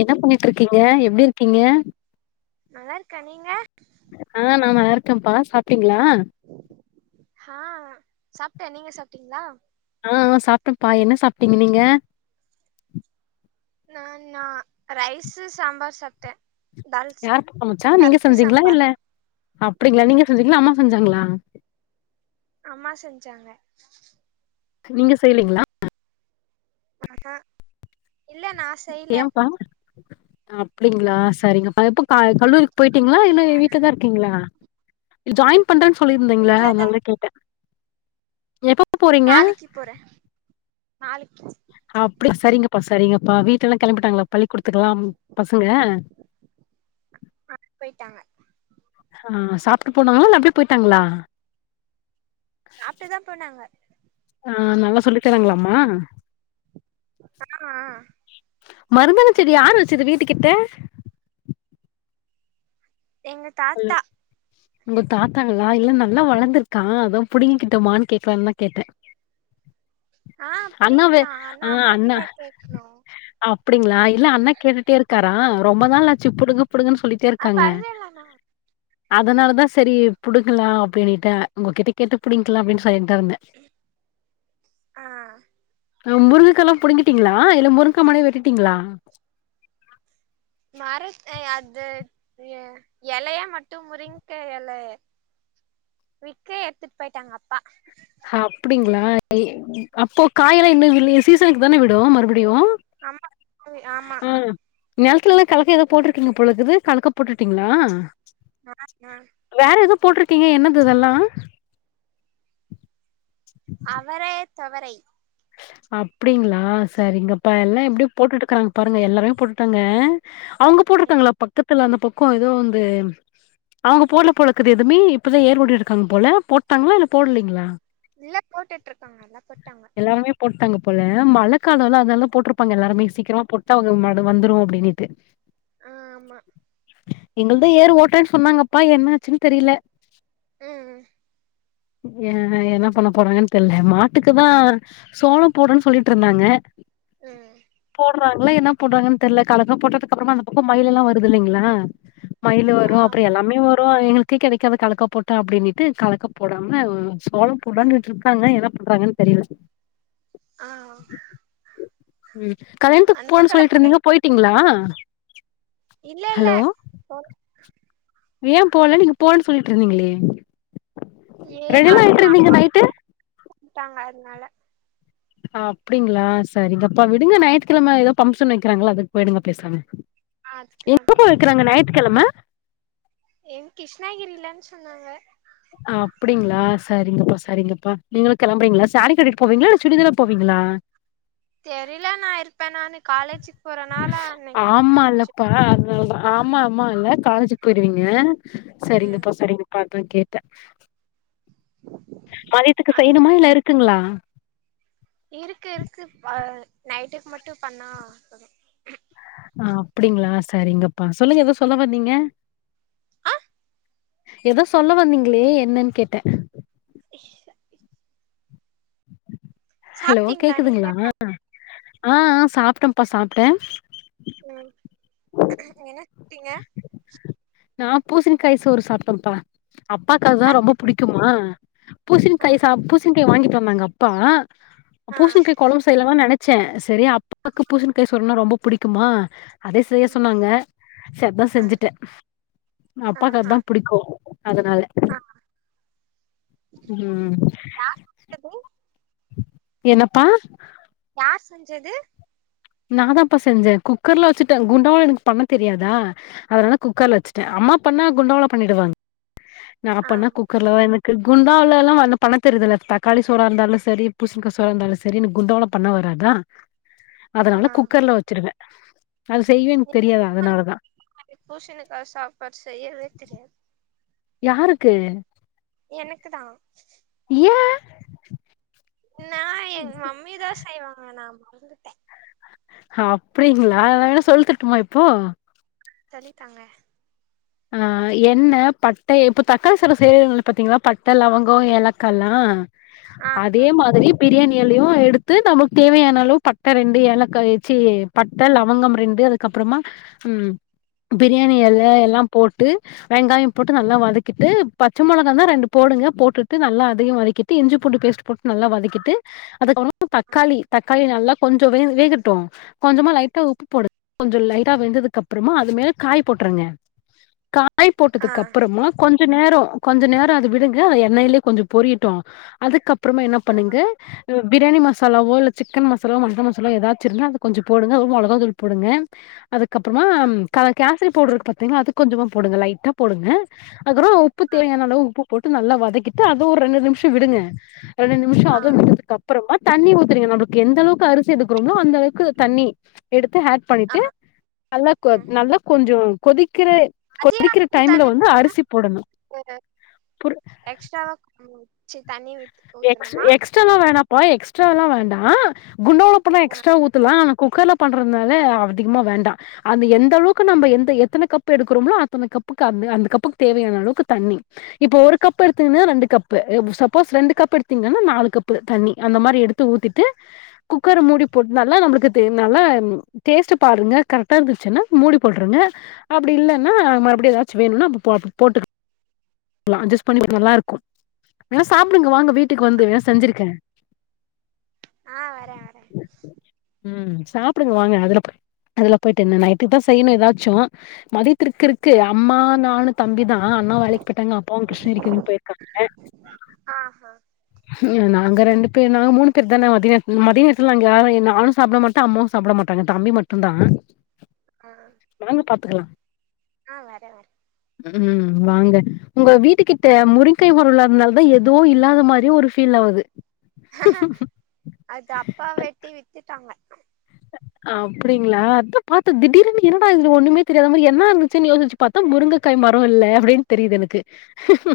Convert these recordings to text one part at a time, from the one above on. என்ன பண்ணிட்ருக்கீங்க எப்டி இருக்கீங்க நல்லாருக்கே நீங்க ஆஹ் நா நல்லா இருக்கேன்ப்பா சாப்டீங்ளா ஹா சாப்ட்டே நீங்க சாப்ட்டீங்களா ஆ சாப்பிட்டேன்ப்பா என்ன சாப்ட்டீங்க நீங்க நான் னா ரைஸ்ஸு சாம்பார் சாப்டேன் யாரு பா சமச்சா நீங்க செஞ்சீங்களா சாம்பார் இல்ல அப்டிங்களா நீங்க செஞ்சீங்களா அம்மா செஞ்சாங்களா அம்மா செஞ்சாங்க நீங்க செய்யேலிங்களா ஆஹ ஹ இல்ல நா செய்யல ஏனப்பா அப்டிங்களா சரிங்கப்பா எப்ப ஆ கல்லூரிக்கு போய்ட்டீங்களா இன்னு வீட்டுலதா இருக்கீங்களா ஜாய்ன் பண்றேன்னு சொல்லிருந்தீங்களா வீட்லதா அதுனாலதா கேட்டே எப்ப போறீங்க நாளைக்கு போறே ஹாலுக்கு அப்டி சரிங்கப்பா சரிங்கப்பா வீட்டுல இருந்து கிளம்பிட்டாங்களா பள்ளி கூடத்துக்கலா பசங்க போய்ட்டாங்க ஆ சாப்ட்டு போனாங்களா இல்ல அப்டியே போயிட்டாங்களா சாப்ட்டுதா போனாங்க ஆஹ் நல்லா சொல்லி தராங்களாம்மா ஆஹ் ஆஹ் மருதாணி செடி யாரு வச்சது வீட்டுக்கிட்ட எங்க ஹலோ தாத்தா உங்க தாத்தாங்களா இல்ல நல்லா வளர்ந்திருக்கா அத புடிங்க கிட்டோமான்னு கேக்லான்னு தா கேட்டே ஆ புடிக்கலா ஆ ஆனா அம்மா அண்ணா கிட்ட கேக்கணு அப்டிங்களா இல்ல அண்ணன் கேட்டுட்டே இருக்காரா ரொம்ப நாள்லாச்சு புடுங்க புடுங்கன்னு சொல்லிட்டு அது பரவலாம்ண்ணா அதனால தா சரி புடுக்கலா அப்டினுட்டு உங்ககிட்ட கேட்டு பிடிங்கலா அப்படின்னு சொல்லிட்டு இருந்தே ஆ ஹ முருங்காக்க எல்லா புடுங்கிட்டீங்களா இல்ல முருங்கா மரமே வெட்டுட்டீங்களா மர அது இ இலையா மட்டு முரூங்க இல வி்க எடுத்துட்டு போயிட்டாங்க அப்பா ஹ அப்டிங்களா அப்போ காய் எல்லா இன்னும் சீசனுக்கு தானே விடும் மறுபடியு ஆமா ஆமா நிலத்துல எல்லா கலக்க ஏதோ போட்டுிருட்டீங்க போல இருக்குது கலக்க போட்டுட்டீங்களா ஆ ஆ அ வேற எதோ போட்ருக்கீங்க என்னது இதெல்லா அவரே தவறை அப்டிங்களா சரிங்கப்பா எல்லா எப்டி போட்டுட்டுருக்கறாங்க பாருங்க எல்லாருமே பொருட்டாங்க அவங்க போட்ருப்பாங்களா பக்கத்துல அந்த பொக்கோ ஏதோ வந்து அவங்க போட்ல போலக்குது எதுமே இப்பதா ஏற்வாடு இருக்காங்க போல போட்டாங்களா இல்ல போடலைங்களா இல்ல போட்டுட்டுருக்காங்க எல்லா போட்டாங்க எல்லாருமே போட்டாங்க போல மழ காலல்லா அதுனால போட்ருப்பாங்க எல்லாருமே சீக்கிரா போட்டு அவங்களு மழ வந்துரு அப்டின்ட்டு அ ஆமா எங்கள் தா ஏரு ஓட்டே சொன்னாங்கப்பா என்ன ஆச்சுன் தெரியல உ எ அ என்ன பண்ண போறாங்கன் தெர்ல மாட்டுக்கு தா சோளோ போட்றேன் சொல்லிட்டுருந்தாங்க அ இப்ப அங்கலா என்ன போட்றாங்கன் தெர்ல கலக்க போட்டதுக்கப்றமா அந்த பக்கொ மயிலெல்ல வருது இல்லைங்களா மயிலு ஆ வரு அப்றோ ஆமா எல்லாமே வரு எங் க்கு கெடைக்காது கலக்கா போட்டா அப்டின்னுட்டு கலக்கா போடாம சோளொ போடான்னுட்டுருக்காங்க என்ன பண்றாங்கன் சரி இல்ல ஆ ஆ ம் கல்யாண்த்துக்கு போணு மழையில சொல்லிட்டுருந்தீங்க இடிச்சு போய்ட்டீங்களா இல்ல இல்ல ஒ ஏ போல போகன் சொல்லிட்டுருந்தீங்களே ரெடிலா ஆயிட்ருந்தீங்க நைட்டு வுட்டாங்க அதுனால ஆ அப்டிங்களா சரிங்கப்பா விடுங்க நாயித்துக்கெழம ஏதோ பம்ப்ஷன் வைக்கிறாங்களா அதுக்கு போய்டுங்க பேசாம அதுக்குதான் எங்கப்பா போலான்னு வைக்கிறாங்க நாயித்துக்கெழம என் கிருஷ்ணாகிரிலன் சொன்னாங்க ஆ அப்டிங்களா சரிங்கப்பா நீங்களு கெளம்புறீங்களா கட்டிட்டு போவீங்களா சுடிதால போவீங்களா தெரிய்ல நா இருப்பேனானு காலேஜு ஆமால்லப்பா அத்னால்தா ஆமா ஆமா இல்ல காலேஜுக்கு போய்ருவீங்க ம் சரிங்கப்பா சரிங்கப்பா அதா கேட்ட மதியத்துக்கு அங்க செய்ணுமா இல்ல இருக்குங்களா இருக்கு இருக்கு ப நைட்டுக்கு மட்டு பண்ணா போதூ ஆ அப்டிங்களா சரிங்கப்பா சொல்லுங்க எதோ சொல்ல வந்தீங்க ஆ ஏதோ சொல்ல வந்தீங்களே என்னன் கேட்ட ஷ் ஹலோ சாப்ட்டீங்களா நீங்க கேக்குதுங்களா ஆ ஆ சாப்ட்டேம்ப்பா சாப்ட்டே ம் என்ன ப்டீங்க நா பூசினிக்காய் சோறு சாப்ட்டேம்ப்பா அப்பாக்கு அதா ரொம்ப புடிக்குமா ஆ பூசினிகாய் சாப்க்கு சினிக்கா வாங்கிட்டு வந்தாங்க அப்பா அ ஆ பூசனிக்கா கொழம்பு செய்யலா தா நென ச செரி ஆ அப்பாக்கு பூசனிக்கா சோறுனா ரொம்ப புடிக்குமா அதே செய்ய ம் சொன்னாங்க சப்பா ஆ செஞ்சுட்டே மு அப்பாக்கு ஆஹா அதா புடிக்கூ அதனால ஆ ம் ஹெலோ என்னப்பா யார் செஞ்சது நாதாப்பா செஞ்ச குக்கர்ல வச்சுட்ட குண்டாவ எனக்கு பண்ண தெரியாதா அதனால குக்கர்ல வச்சுட்ட அம்மா பண்ணா குண்டாவ்ள பண்ணிடுவாங் நா ஆ பண்ணா குக் கர்லதா எனக்கு குண்டாவ்லேல்லா பண்ண தெரியற்தில்ல தக்காளி சோறா இருந்தாலு செரி பூசணிக்கா சோறா இருந்தாலு சரி எனக் குண்டாவ்ல பண்ண வராதா அதனால ஆ குக்கர்ல வச்சிருவே அது செய்வே எனக் தெரியாது அதனாலதா பூஷணிக்கா சாப்பாட் செய்யவே தெரியாது யாருக்கு எனக்குதா ஏ நா எங்க மம்மிதா செய்வாங்க நா மறந்துட்ட அப்டிங்ளா நா வேணா சொல்லித்தற்ட்டுமா இப்போ சொல்லித்தாங்க ஆ எண்ண பட்ட இப்ப தக்காளி சாதொ செய்வோ பாத்தீங்களா பட்ட லவங்கொ ஏலக்கால்லா ஆ அதே ஆ மாதிரி பிரியாணி எலையு எடுத்து நமக்கு தேவையான அளவு பட்ட ரெண்டு ஏலக்கா சீ பட்ட லவங்கம் ரெண்டு அதுக்கப்றமா ம் பிரியாணி எல எல்லாம் போட்டு வெங்காயம் போட்டு நல்லா வதக்கிட்டு பச்ச மொளகார்ந்தா ரெண்ட போடுங்க போட்டுட்டு நல்லா அதையு வதக்கி ட்டு இஞ்சி பூண்டு பேஸ்ட் போட்டு நல்லா வதக்கிட்டு அதுக்கப்றொ தக்காளி தக்காளி நல்லா கொஞ்சொ வேக வேகட்டு கொஞ்சமா லைட்டா உப்பு போடு கொஞ்சொ லைட்டா வெந்ததுக்கப்றமா அது மேல காய் போட்ருங்க காய் ஆ ஆ போட்டதுக்கப்பறமா கொஞ்ச நேரொ கொஞ்ச நேரொ அது விடுங்க எண்ணய்லயே கொஞ்சொ பொரியட்டு அதுக்கப் அப்றமா என்ன பண்ணுங்க உ பிரியாணி மசாலாவோ இல்ல சிக்கன் மசாலாவோ மட்டன் மசாலாவோ ஏதாச்சு இருந்தா அத கொஞ்சம் போடுங்க மொளகா தூள் போடுங்க அதுக்கப்றமா கல கேஸ்ரி பௌட்ரு இருக்கு பாத்தீங்ளா அது கொஞ்சமா போடுங்க லைட்டா போடுங்க அதுக்ப்றொ உப்பு ஆ தேவையான அளவு உப்பு போட்டு நல்லா வதக்கிட்டு அது ஒரு ரெண்டு நிம்ஷொ விடுங்க ரெண்டு நிமிஷொ ஆ அதுவு விட்டதுக்கப் அப்பறமா தண்ணி ஊத்துறீங்க நம்பளுக்கு எந்தளவுக்கு அரிசி எடுக்குறோமோ அந்தளவுக்கு தண்ணி எடுத்து ஹா ஆ பண்ணிட்டு நல்லா கொ ம் நல்லா கொஞ்சொ கொதிக்கிற அதே கொதிக்கிற அளவுக்கு டைம்ல தண்ணி வந்து அரிசி ஊத்தணுமா போடணோ புர் எக்ஸ்ட்ராவா சி தண்ணி வித் எக்ஸ் எக்ஸ்ட்ராலா வேணாம்பா எக்ஸ்ட்ராலா வேண்டா குண்டோள பண்ண ஆ எக்ஸ்ட்ரா ஊத்துலா ஆனா குக்கர்ல பண்றதுனால அதிகமா வேண்டா அந்த எந்த அளவுக்கு நம்ப எந்த எத்தன கப்பு எடுக்குறோம்ளோ அத்தன கப்புக்கு அந்த அந்த கப்புக்கு தேவையான அளவுக்கு தண்ணி இப்போ ஒரு கப்பு எடுத்துங்னா ரெண்டு கப்பு அ சப்போஸ் ரெண்டு கப் பு எடுத்தீங்னா நாலு கப்பு தண்ணி அந்த மாரி எடுத்து ஊத்திட்டு குக்கரு மூடி போட்னாலா நம்ப்ளுக்கு தெ நல்லா டேஸ்ட்டு பாருங்க கரெக்ட்டா இருந்துச்சுன்னா மூடி போட்ருங்க அப்டி இல்லைன்னா மறுப்டி ஏதாச்சு வேணுன்னா அப்ப போட் போட்டு லா அட்ஜஸ்ட் பண்ணி [inaudible] நல்லா இருக்கு இல்லனா சாப்டுங்க வாங்க வீட்டுக்கு வந்து வ செஞ்சிருக்க ஆ வர வர ம் சாப்டுங்க வாங்க அதுல போ அதுல போய்ட்டு என்ன நைட்டுக்தா செய்ணு ஏதாச்சு மதியத்ருக்குருக்கு அம்மா நானு தம்பிதா அண்ணா வேலைக் பொய்ட்டாங்க அப்பாவு கிருஷ்ணகிரிக்கி இங்க போய்ருக்காங்க ஆ ஹ நாங்க ரெண்டு பேர் நாங்க மூணு பேர்தான மதியத் மதியேத்துல நாங்க யாரு நானு சாப்ட மாட் தா முஸ் சாப்ட மாட்டாங்க தம்பி மட்டுதா ஆ வாங்க பாத்துக்கலா ஆ வர வர ம் வாங்க உங்க வீட்டுக்கிட்ட முறுங்கை மாரோ இல்லாதனாலதா எதோ இல்லாத மாரி தே ஒரு பீல் ஆவுது அது அப்பா வெட்டிவிட்டுடாங்க அப்டிங்களா அத பாத்தா திடீர்னு என்னடா இதுல ஒண்ணுமே தெரியாத மாரி என்னா இருந்துச்சு யோசிச்சு பாத்தா முருங்கக்காய் மரோ இல்ல அப்டினு தெரிது எனக்கு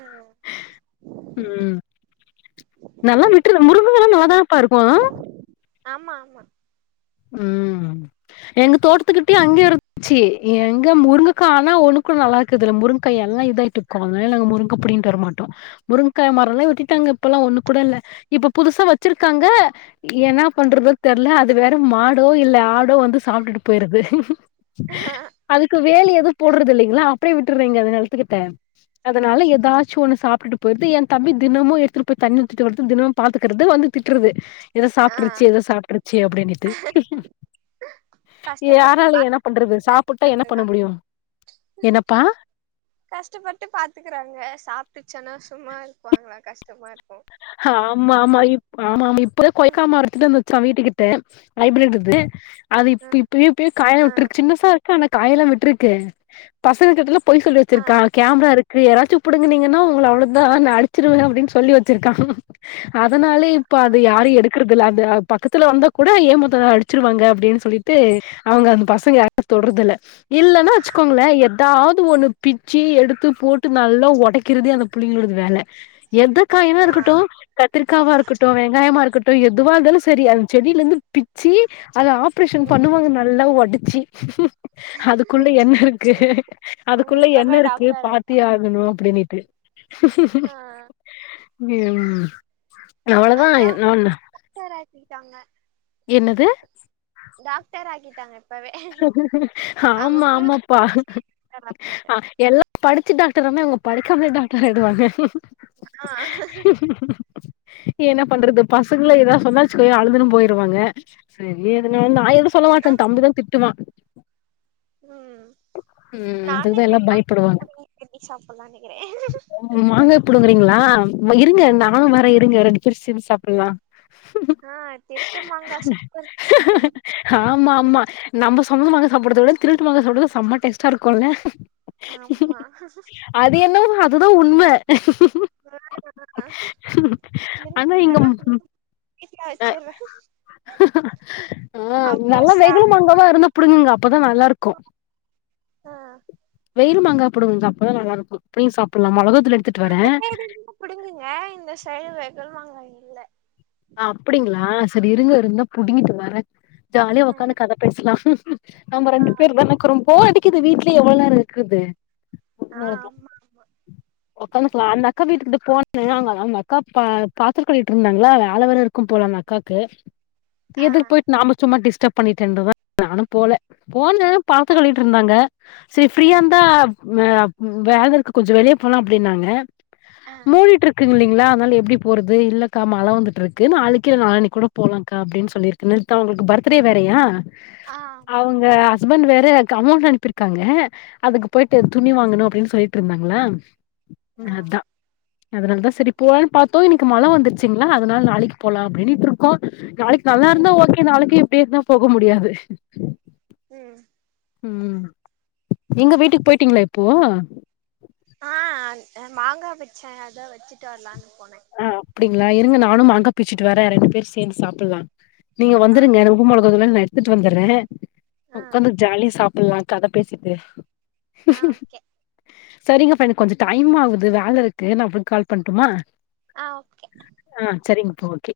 ஆ ம் நல்லா விட்டுறு முருங்கக்காலா நல்லாதானப்பா இருக்கோ ஆமா ஆமா ம் எங்க தோட்டத்துக்கிட்டியே அங்கியூ இருக்கு சீ எங்க முருங்கக்கா ஆனா ஒன்னு கூட நல்லா இருக்குதுல்ல முருங்கக்கா எல்லா இதாயிட்டு இருக்கு அதனால நாங்க முருங்கா புடிங்கிட்டு வரமாட்டோ முருங்கா மரோலா வெட்டிட்டாங்க இப்பல்லா ஒண்ணு கூட இல்ல இப்ப புதுசா வெச்சிருக்காங்க ஏனா பண்றது தெரில அது வேற மடோ இல்ல ஆடோ வந்து சாப்ட்டு போயிருது அதுக்கு வேலி எது போடுறது இல்லைங்களா அப்படியே விட்டுறீங்க அந்த நெலத்துக்கிட்ட அதனால ஏதாச்சு ஒன்னு சாப்டுட்டு போயிது எ தம்பி தினமோ எடுத்துடு போய் தண்ணி ஊத்திட்டு வருது தினோ பாத்துக்கறது வந்து திட்றது இத ஆ சாப்புட்டுருச்சு இத சாப்புட்டுருச்சு அப்டினிட்டு கஷ்டப்பட்டு யாரால என்ன பண்றது சாப்புட்டா பாத்துக்கறாங்க என்ன பண்ண முடியோ என்னப்பா கஷ்டப்பட்டு பாத்துக்குறாங்க சாப்புட்டுச்சன்னா சும்மா இருப்பாங்களா கஷ்டமா இருக்கு ஆமா ஆமா இப் ஆமா ஆமா இப்போ கொயிக்கா மரத்திட்டுந்து கா வீட்டுக்கிட்ட ஹைப்ரய்ட் இது அது இப் இப் பியூ பியூ காய்லா ஆ விட்டுருக்கு சின்னசா இருக்கு ஆன காய்லா விட்டுருக்கு பசங்க கிட்டல பொய் சொல்லி ஆ வெச்சிருக்கா ஆ கேமரா இருக்கு யாராச்சு புடுங்கனீங்கனா உங்கள அவ்ளோதா நா அடிச்சிருவே அப்டினு சொல்லி வச்சிருக்காங்க அதனாலே இப்போ ஆ அது யாரு எடு இருக்குதுல அது அ பக்கத்துல வந்தா கூட ஏமுத்தா அடிச்சிருவாங்க அப்டினு சொல்லிட்டு அவுங்க அந்த பசங்க யாரு தொரதுல இல்லன்னா வெச்சுக்கோங்ளே ஏதாது ஒன்னு பிச்சு எடுத்து போட்டு நல்லா ஒடைக்கிறத அந்த புள்ளிங்களோடது வேல வெங்காயமே ஆ இருக்கட்டு கத்திரிக்காவா இருக்கட்டு வெங்காயமா இருக் க்கட்டு எதுவா இருந்தாலு சரி அந்த செடியில இருந்து பிச்சு அத ஆப் ஆப்ரேஷன் ம் பண்ணுவாங்க நல்லா ஒடிச்சு அதுக்குள்ள என்ன இருக்கு அவங்க அதுக்குள்ள என்ன இப்பவே இருக்கு டாக்டர் பாத்தே ஆயிட்டாங்க ஆகணு அப்டினிட்டு ஆ ம் இனி அவ்ளோதா அதா என்நோன்னு [unintelligible] என்னது டாக்டர் ஆகிடாங்க ஆம ஆமாப்பா குடிச்சு ஆ எல்லா படிச்சு டாக்டர் ஆன இவுங்க படிக்காம டாக்டர் ஆயிடுவாங்க ஆ [inaudible] என்ன பண்றது பசங்கள ஏதா சொன்னாச்சுக்கோயே அலுதுனு போயிருவாங்க செரி எதுன வந்து நா எது சொல்ல மாட்ட ஆமா தம்பிதா திட்டுவா ம் ம் நான் அதுக்குதா எல்லா பயப்படுவாங்க வெஜ் [unintelligible] சாப்பலா நெனைக்கிற மாங்கா புடுங்றீங்களா இருங்க நானுவர இருங்க ரெண்டு பேரோ சேந்து சாப்பலா ஆ திருட்டு மங்கா சாப்பறதுக்கு எவ்ளோ ரூசியா ஆமா இருக்கு ஆமா நம்ம சொந்த மாங்கா சாப்பட்றத விட திருட்டு மாங்க சாப்பட்றதுதா செமா டேஸ்டா இருக்குல்ல ஆமா அது என்னவோ அதுதா உண்ம ஆனா இங்க இருந்ததுனா வீட்ல ஆ வச்சிர்றே அப்றோ நல்லா சா வெகுலு மாங்க ப்பா இருந்த புடுங்குங்க அப்பதா நல்லாருக்கு ஆ வெயில் மாங்கா புடுங்குங்க்கா அப்பதா நல்லாருக்கு அப்டியே சாப்புல்லா மொளகாத்தூள் எடுத்துட்டு வர அந்த சைடு இருந்தா புடுங்குங்க இந்த சைடு வெகுல்மாங்கா இல்ல அப்புடிங்ளா சரி இருங்க இருந்தா புடுங்கிட்டு வர ஜாலியா ஆ உக்காந்து கத பேசலாம் நம்ப ஆ ரெண்டு பேர்தா எனக்கு ரொம்ப போர் அடிக்குது வீட்லயே எவ்ளோ நேரோ இருக்கர்து [inaudible] ஆ ஆமா உக்காந்துக்கலா அந்த அக்கா வீட்டுக்கிட்ட போன அங்க அந்த அக்கா ப பாத்திரக்கழுவிட்டு இருந்தாங்ளா அளவேற இருக்கும் போல அந்த அக்காக்கு ஆ எதுக்கு போயிட்டு நாம சும்மா டிஸ்டர்பப் பண்ணிட்டுன்றத்தா நானு போல போன பாத்ரோ ஆ கழுவிட்டு இருந்தாங்க சரி ஆ ஃப்ரீயா இருந்தா ஆ வேல இருக்கு கொஞ்சோ வெளிய போலா அப்டின்னாங்க ஆ மூடிட்டு இருக்குங் இல்லீங்களா அதனால எப்டி போறது இல்லக்கா மழ வந்து ட்ருக்கு நாளைக்கு இல்ல நாலாணிக்கூட போலாங்க்கா அப்டின்னு சொல்லிருக்க நேத்து அவங்களுக்கு பர்த்டே வேறயா ஆமா அவுங்க ஹஸ்பண்ட் வேற க அமௌன்ட் அனுப்பிருக்காங்க அதுக்கு போய்ட்டு ஆ துணி வாங்கணு அப்டின் சொல்லிட்ருந்தாங்களா ஆ அதா அதனாலதா சரி போலான்னு பாத்தோ இன்னிக்கு மழ வந்துருச்சுங்களா அதனால நாளைக்கு போலா அப்டின்னு க்ரோ க்கோ நாளைக்கு நல்லா ம் இருந்தா ஓகே நாளைக்கு இப்டியே இருந்தா போக முடியாது ம் ம் எங்க வீட்டுக் போய்ட்டீங்களா இப்போ ஆ மாங்கா பிச்ச அதா வெச்சுட்டு வரலான்னு போன ஆ அப்டிங்களா இருங்க நானு மாங்க பிச்சுட்டு வற ரெண்டு பேரு சேந்து சாப்புல்லா நீங்க ஆ வந்துருங்க உப்பு மொளகா தூள்லா நா எடுத்துட்டு வந்தர்ற ஆ உக்காந்து ஜாலிய சாப்புல்லா கத பேசிட்டு [inaudible] ஆ ஓகே சரிங்க ப்ரெண்ட் கொஞ்சோ டைம் ஆகுது வேல இருக்கு நா அப்றோ கால் பண்டுமா ஆ ஓகே ஆ சரிங்கப்பா ஓகே